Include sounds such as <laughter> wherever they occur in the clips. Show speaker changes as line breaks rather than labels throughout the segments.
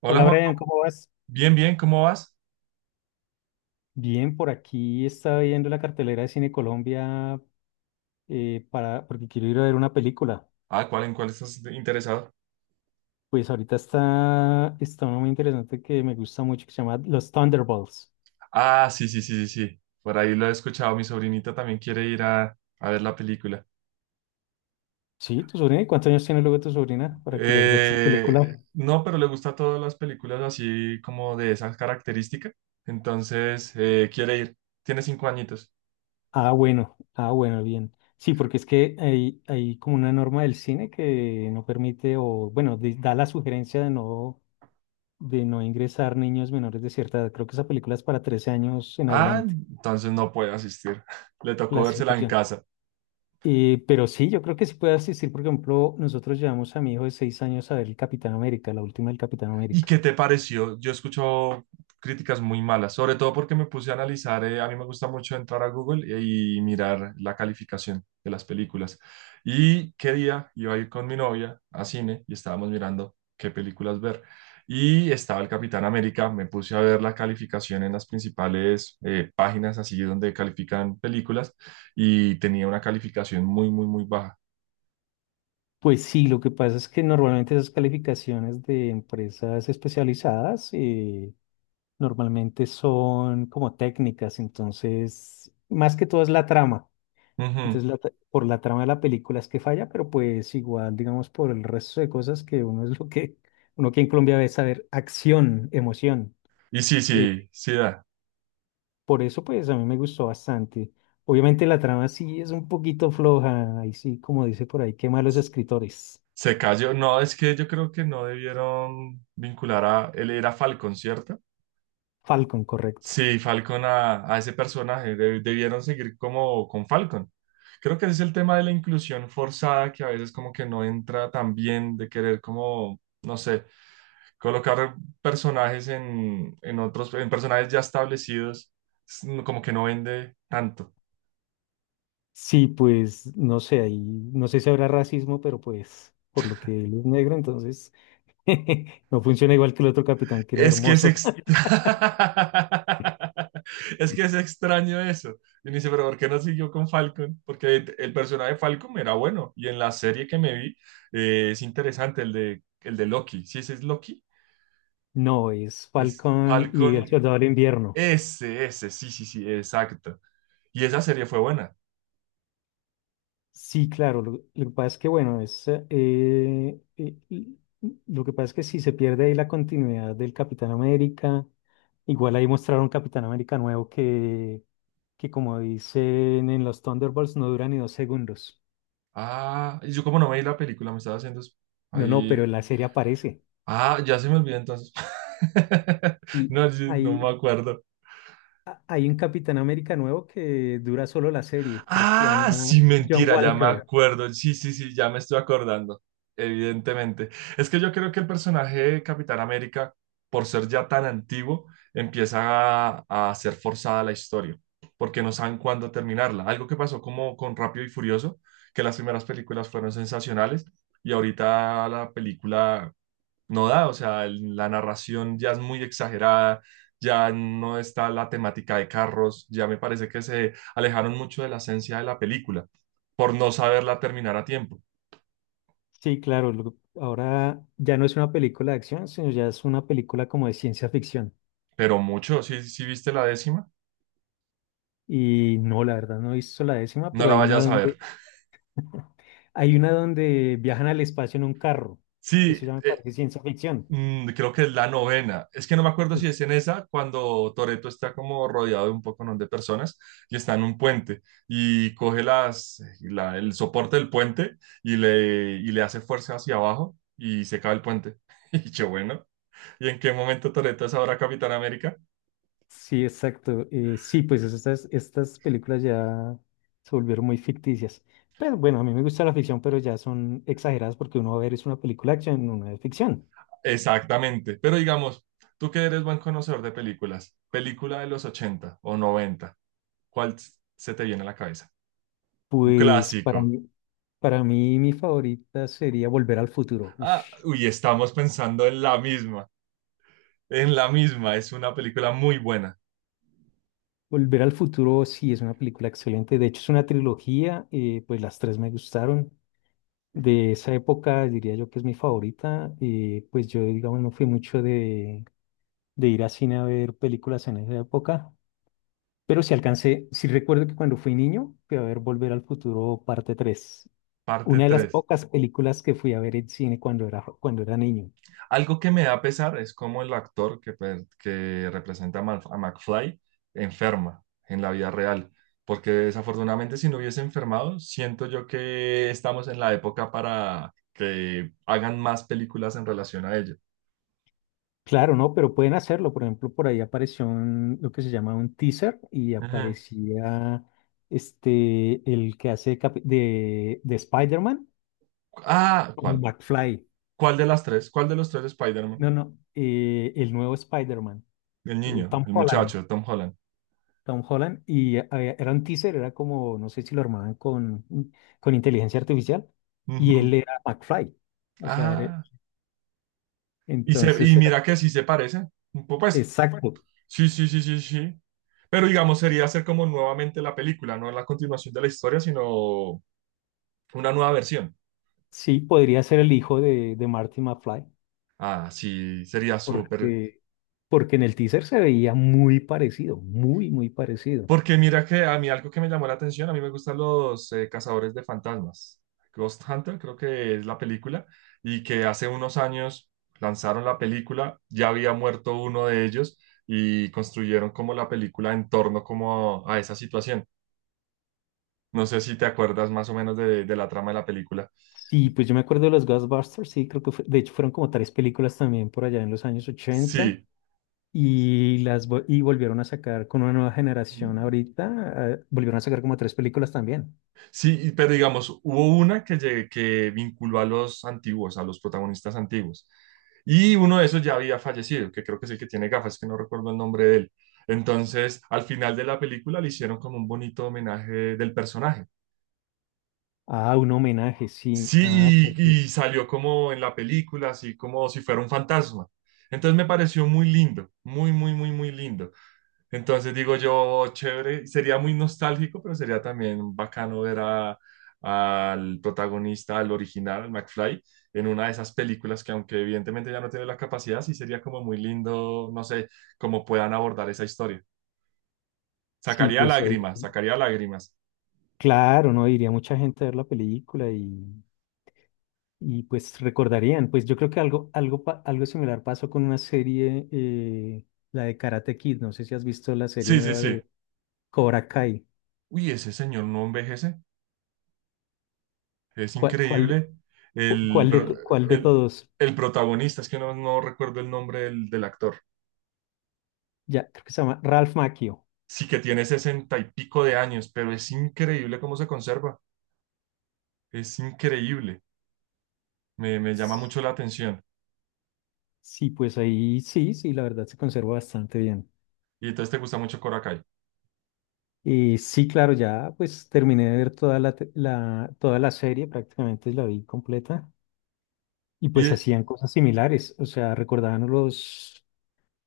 Hola
Hola
Juan,
Brian, ¿cómo vas?
bien, bien, ¿cómo vas?
Bien, por aquí estaba viendo la cartelera de Cine Colombia porque quiero ir a ver una película.
Ah, ¿cuál en cuál estás interesado?
Pues ahorita está una muy interesante que me gusta mucho que se llama Los Thunderbolts.
Ah, sí, sí, sí, sí, sí. Por ahí lo he escuchado. Mi sobrinita también quiere ir a ver la película.
¿Sí? ¿Tu sobrina? ¿Y, cuántos años tiene luego tu sobrina para querer ver esa
Eh,
película?
no, pero le gusta todas las películas así como de esas características. Entonces, quiere ir. Tiene 5 añitos.
Ah, bueno, ah, bueno, bien. Sí, porque es que hay como una norma del cine que no permite, o bueno, da la sugerencia de no ingresar niños menores de cierta edad. Creo que esa película es para 13 años en
Ah,
adelante,
entonces no puede asistir. <laughs> Le tocó vérsela en
clasificación.
casa.
Pero sí, yo creo que sí puede asistir. Por ejemplo, nosotros llevamos a mi hijo de 6 años a ver el Capitán América, la última del Capitán
¿Y
América.
qué te pareció? Yo escucho críticas muy malas, sobre todo porque me puse a analizar. A mí me gusta mucho entrar a Google y mirar la calificación de las películas. Y qué día iba a ir con mi novia a cine y estábamos mirando qué películas ver. Y estaba el Capitán América, me puse a ver la calificación en las principales páginas así donde califican películas, y tenía una calificación muy, muy, muy baja.
Pues sí, lo que pasa es que normalmente esas calificaciones de empresas especializadas normalmente son como técnicas, entonces más que todo es la trama.
Ujú.
Entonces, por la trama de la película es que falla, pero pues igual, digamos, por el resto de cosas que uno es lo que, uno aquí en Colombia ve saber acción, emoción.
Y sí, sí, sí da.
Por eso, pues, a mí me gustó bastante. Obviamente la trama sí es un poquito floja, ahí sí, como dice por ahí, qué malos escritores.
Se cayó. No, es que yo creo que no debieron vincular a... Él era Falcon, ¿cierto?
Falcon, correcto.
Sí, Falcon a ese personaje. Debieron seguir como con Falcon. Creo que ese es el tema de la inclusión forzada que a veces como que no entra tan bien de querer como, no sé, colocar personajes en otros, en personajes ya establecidos, es como que no vende tanto.
Sí, pues, no sé, ahí, no sé si habrá racismo, pero pues, por lo que él es negro, entonces, <laughs> no funciona igual que el otro capitán, que era
Es que es
hermoso. <laughs>
extra... <laughs> Es que es extraño eso. Y uno dice, pero ¿por qué no siguió con Falcon? Porque el personaje de Falcon era bueno. Y en la serie que me vi, es interesante, el de Loki. Sí, ese es Loki,
No, es
es
Falcon y el
Falcon,
Soldado del Invierno.
ese, sí, sí, sí, exacto. Y esa serie fue buena.
Sí, claro. Lo que pasa es que, bueno, lo que pasa es que si se pierde ahí la continuidad del Capitán América, igual ahí mostraron un Capitán América nuevo que como dicen en los Thunderbolts, no dura ni 2 segundos.
Ah, y yo como no me vi la película, me estaba haciendo
No, no, pero
ahí.
en la serie aparece.
Ah, ya se me olvidó entonces. <laughs>
Y
No, yo no me
hay,
acuerdo.
hay un Capitán América nuevo que dura solo la serie, creo que se
Ah,
llama
sí,
John
mentira, ya me
Walker.
acuerdo. Sí, sí, sí, ya me estoy acordando. Evidentemente. Es que yo creo que el personaje de Capitán América, por ser ya tan antiguo, empieza a ser forzada la historia, porque no saben cuándo terminarla. Algo que pasó como con Rápido y Furioso, que las primeras películas fueron sensacionales y ahorita la película no da. O sea, la narración ya es muy exagerada, ya no está la temática de carros, ya me parece que se alejaron mucho de la esencia de la película por no saberla terminar a tiempo,
Sí, claro. Ahora ya no es una película de acción, sino ya es una película como de ciencia ficción.
pero mucho. Si viste la décima,
Y no, la verdad no he visto la décima,
no
pero
la
hay una
vayas a
donde,
ver.
hay una donde viajan al espacio en un carro.
Sí,
Eso ya me
e-
parece ciencia ficción.
Mm, creo que es la novena. Es que no me acuerdo si
Es-
es en esa, cuando Toreto está como rodeado de un poco, ¿no?, de personas, y está en un puente y coge el soporte del puente, y le hace fuerza hacia abajo y se cae el puente. <laughs> Y yo, bueno, ¿y en qué momento Toreto es ahora Capitán América?
sí, exacto. Sí, pues estas películas ya se volvieron muy ficticias. Pero bueno, a mí me gusta la ficción, pero ya son exageradas porque uno va a ver es una película de acción, una de ficción.
Exactamente. Pero digamos, tú que eres buen conocedor de películas, película de los 80 o noventa, ¿cuál se te viene a la cabeza? Un
Pues para
clásico.
mí, para mí mi favorita sería Volver al Futuro. Uf,
Ah, uy, estamos pensando en la misma, es una película muy buena,
Volver al futuro sí es una película excelente. De hecho, es una trilogía, pues las tres me gustaron. De esa época diría yo que es mi favorita. Pues yo, digamos, no fui mucho de ir a cine a ver películas en esa época. Pero sí alcancé, sí recuerdo que cuando fui niño fui a ver Volver al Futuro parte 3.
parte
Una de las
tres.
pocas películas que fui a ver en cine cuando era niño.
Algo que me da pesar es cómo el actor que representa a McFly enferma en la vida real, porque desafortunadamente si no hubiese enfermado, siento yo que estamos en la época para que hagan más películas en relación a ello.
Claro, no, pero pueden hacerlo. Por ejemplo, por ahí apareció lo que se llama un teaser y
Ujú.
aparecía este, el que hace de Spider-Man,
Ah,
como
¿cuál?
McFly.
¿Cuál de las tres? ¿Cuál de los tres de Spider-Man?
No, no, el nuevo Spider-Man,
El niño,
Tom
el
Holland.
muchacho, Tom Holland.
Tom Holland, y era un teaser, era como, no sé si lo armaban con, inteligencia artificial, y él
Ujú.
era McFly. O sea,
Ah. Y
entonces
mira que sí se parece. Pues
exacto.
sí, sí, sí, sí, sí. Pero digamos, sería hacer como nuevamente la película, no la continuación de la historia, sino una nueva versión.
Sí, podría ser el hijo de Marty McFly.
Ah, sí, sería súper.
Porque, porque en el teaser se veía muy parecido, muy, muy parecido.
Porque mira que a mí algo que me llamó la atención, a mí me gustan los cazadores de fantasmas. Ghost Hunter creo que es la película, y que hace unos años lanzaron la película, ya había muerto uno de ellos y construyeron como la película en torno como a esa situación. No sé si te acuerdas más o menos de la trama de la película.
Sí, pues yo me acuerdo de los Ghostbusters, sí, creo que de hecho fueron como tres películas también por allá en los años ochenta
Sí,
y volvieron a sacar con una nueva generación ahorita, volvieron a sacar como tres películas también.
sí, pero digamos, hubo una que vinculó a los antiguos, a los protagonistas antiguos. Y uno de esos ya había fallecido, que creo que es el que tiene gafas, que no recuerdo el nombre de él. Entonces, al final de la película le hicieron como un bonito homenaje del personaje.
Ah, un homenaje, sí. Ah,
Sí,
pues
y,
sí,
y salió como en la película, así como si fuera un fantasma. Entonces me pareció muy lindo, muy, muy, muy, muy lindo. Entonces digo yo, chévere, sería muy nostálgico, pero sería también bacano ver al protagonista, al original, al McFly, en una de esas películas, que aunque evidentemente ya no tiene la capacidad, sí sería como muy lindo, no sé, cómo puedan abordar esa historia.
sí,
Sacaría
pues
lágrimas, sacaría lágrimas.
claro, no iría mucha gente a ver la película y pues recordarían, pues yo creo que algo similar pasó con una serie, la de Karate Kid, no sé si has visto la serie
Sí, sí,
nueva
sí.
de Cobra Kai.
Uy, ese señor no envejece, es
¿Cuál, cuál, de-
increíble.
cu-
El,
cuál de,
pro-
to- cuál de
el,
todos?
el protagonista, es que no recuerdo el nombre del actor.
Ya, creo que se llama Ralph Macchio.
Sí, que tiene 60 y pico de años, pero es increíble cómo se conserva. Es increíble. Me llama
S-
mucho la atención.
Sí, pues ahí sí, sí, la verdad se conserva bastante bien.
Y entonces te gusta mucho Korakai.
Y sí, claro, ya pues terminé de ver toda la serie, prácticamente la vi completa. Y
Y
pues hacían cosas similares, o sea, recordaban los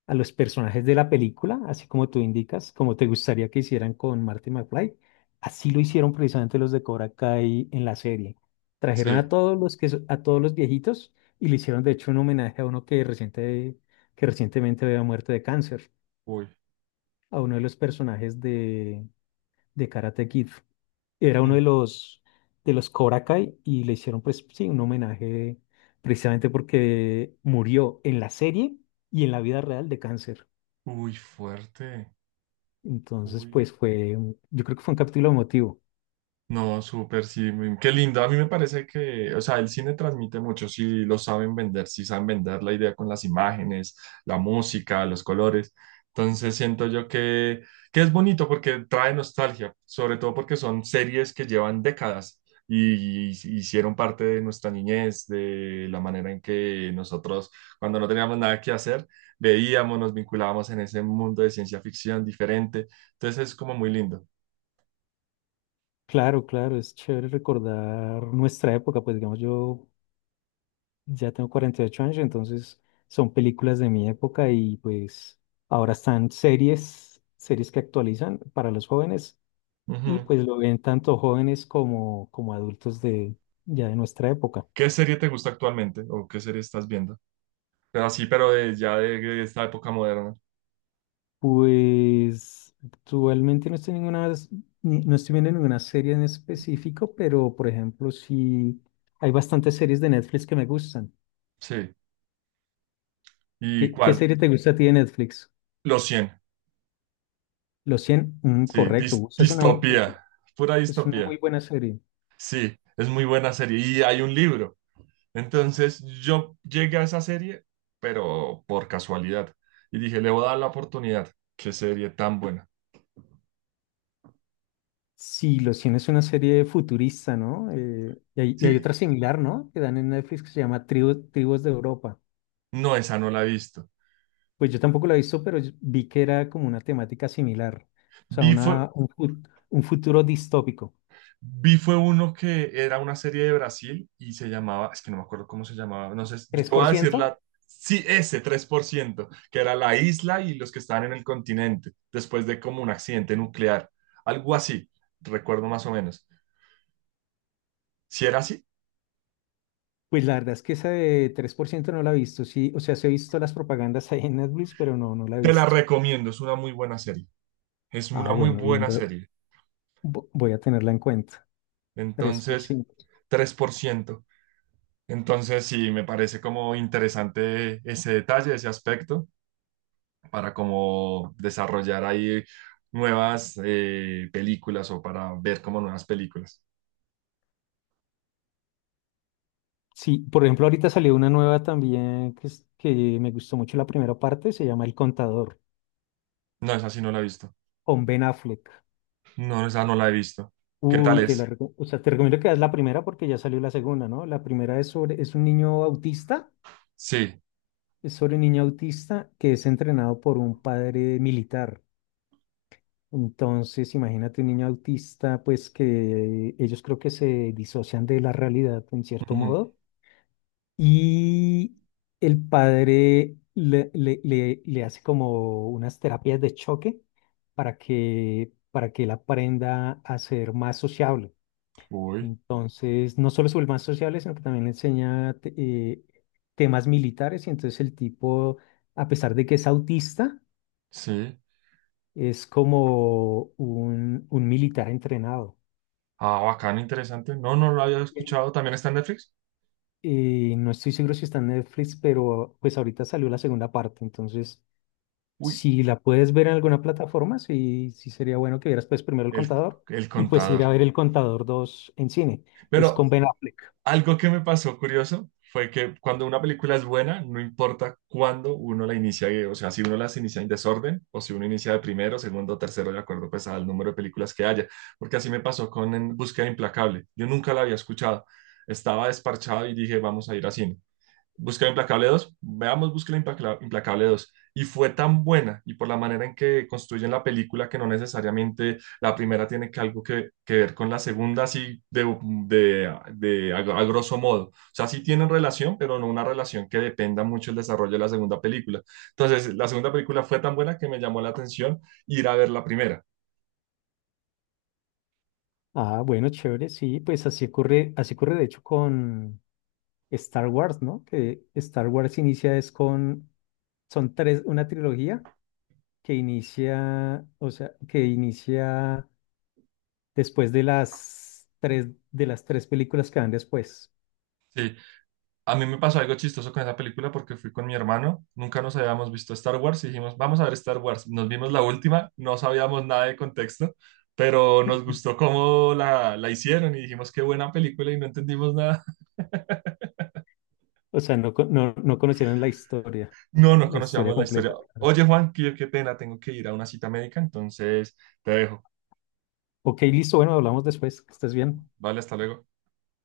a los personajes de la película, así como tú indicas, como te gustaría que hicieran con Marty McFly. Así lo hicieron precisamente los de Cobra Kai en la serie. Trajeron
sí,
a todos los que a todos los viejitos y le hicieron de hecho un homenaje a uno que que recientemente había muerto de cáncer,
uy,
a uno de los personajes de Karate Kid. Era uno
mm,
de los Cobra Kai y le hicieron pues sí un homenaje precisamente porque murió en la serie y en la vida real de cáncer.
uy, fuerte.
Entonces,
Uy.
pues fue, yo creo que fue un capítulo emotivo.
No, súper, sí. Qué lindo. A mí me parece que, o sea, el cine transmite mucho si lo saben vender, si saben vender la idea con las imágenes, la música, los colores. Entonces siento yo que es bonito porque trae nostalgia, sobre todo porque son series que llevan décadas y hicieron parte de nuestra niñez, de la manera en que nosotros, cuando no teníamos nada que hacer, veíamos, nos vinculábamos en ese mundo de ciencia ficción diferente. Entonces es como muy lindo.
Claro, claro, es chévere recordar nuestra época, pues digamos yo ya tengo 48 años, entonces son películas de mi época y pues ahora están series que actualizan para los jóvenes y pues lo ven tanto jóvenes como adultos de ya de nuestra época.
¿Qué serie te gusta actualmente o qué serie estás viendo? Pero sí, pero ya de esta época moderna.
Pues actualmente no estoy ninguna, no estoy viendo ninguna serie en específico, pero por ejemplo, sí hay bastantes series de Netflix que me gustan.
Sí. ¿Y
¿Qué
cuál?
serie te gusta a ti de Netflix?
Los cien.
Los 100, mm,
Sí.
correcto, o sea, es una, bu- es,
Distopía. Pura
es una
distopía.
muy buena serie.
Sí. Es muy buena serie. Y hay un libro. Entonces yo llegué a esa serie, pero por casualidad. Y dije, le voy a dar la oportunidad. Qué serie tan buena.
Sí, Los cien es una serie futurista, ¿no? Y hay
Sí.
otra similar, ¿no? Que dan en Netflix que se llama Tribus de Europa.
No, esa no la he visto.
Pues yo tampoco la he visto, pero yo vi que era como una temática similar, o sea,
Vi fue
un futuro distópico.
Vi fue uno que era una serie de Brasil y se llamaba, es que no me acuerdo cómo se llamaba, no sé, yo te
Tres
voy
por
a decir
ciento.
la, sí, ese 3%, que era la isla y los que estaban en el continente, después de como un accidente nuclear, algo así, recuerdo más o menos. Si era así,
Pues la verdad es que esa de tres por ciento no la he visto, sí, o sea, sí he visto las propagandas <laughs> ahí en Netflix, pero no, no la he
te la
visto.
recomiendo, es una muy buena serie, es
Ah,
una muy
bueno, bien,
buena
voy,
serie.
voy a tenerla en cuenta, Tres por
Entonces,
ciento.
3%. Entonces, sí, me parece como interesante ese detalle, ese aspecto, para como desarrollar ahí nuevas películas o para ver como nuevas películas.
Sí, por ejemplo, ahorita salió una nueva también que me gustó mucho la primera parte, se llama El Contador,
No, esa sí no la he visto.
con Ben Affleck.
No, esa no la he visto. ¿Qué tal
Uy,
es?
o sea, te recomiendo que veas la primera porque ya salió la segunda, ¿no? La primera es sobre, es un niño autista,
Sí.
es sobre un niño autista que es entrenado por un padre militar. Entonces, imagínate un niño autista, pues que ellos creo que se disocian de la realidad en cierto
Ujú.
modo y el padre le hace como unas terapias de choque para que él aprenda a ser más sociable.
Uy,
Entonces, no solo sobre más sociable, sino que también le enseña temas militares y entonces el tipo, a pesar de que es autista,
sí.
es como un militar entrenado.
Ah, bacano, interesante. No, no lo había
Bien.
escuchado. ¿También está en Netflix?
No estoy seguro si está en Netflix, pero pues ahorita salió la segunda parte, entonces
Uy,
si la puedes ver en alguna plataforma, sí, sí sería bueno que vieras pues primero El
el,
Contador
el
y pues ir
contador.
a ver El Contador 2 en cine. Es
Pero
con Ben Affleck.
Algo que me pasó curioso fue que cuando una película es buena, no importa cuándo uno la inicia. O sea, si uno las inicia en desorden o si uno inicia de primero, segundo, tercero, de acuerdo pues al número de películas que haya, porque así me pasó con En Búsqueda Implacable. Yo nunca la había escuchado. Estaba desparchado y dije, vamos a ir a cine. Busca Implacable 2, veamos Implacable dos. Y fue tan buena, y por la manera en que construyen la película, que no necesariamente la primera tiene que algo que ver con la segunda, así a grosso modo. O sea, sí tienen relación, pero no una relación que dependa mucho el desarrollo de la segunda película. Entonces, la segunda película fue tan buena que me llamó la atención ir a ver la primera.
Ah, bueno, chévere, sí, pues así ocurre de hecho con Star Wars, ¿no? Que Star Wars inicia es con, son tres, una trilogía que inicia, o sea, que inicia después de las tres, películas que van después.
Sí, a mí me pasó algo chistoso con esa película porque fui con mi hermano, nunca nos habíamos visto Star Wars y dijimos, vamos a ver Star Wars. Nos vimos la última, no sabíamos nada de contexto, pero nos
<clears throat>
gustó cómo la hicieron y dijimos, qué buena película, y no entendimos nada. <laughs>
O sea, no, no, no conocieron
No, no
la historia
conocíamos la historia.
completa.
Oye, Juan, qué pena, tengo que ir a una cita médica, entonces te dejo.
Ok, listo, bueno, hablamos después, que estés bien.
Vale, hasta luego.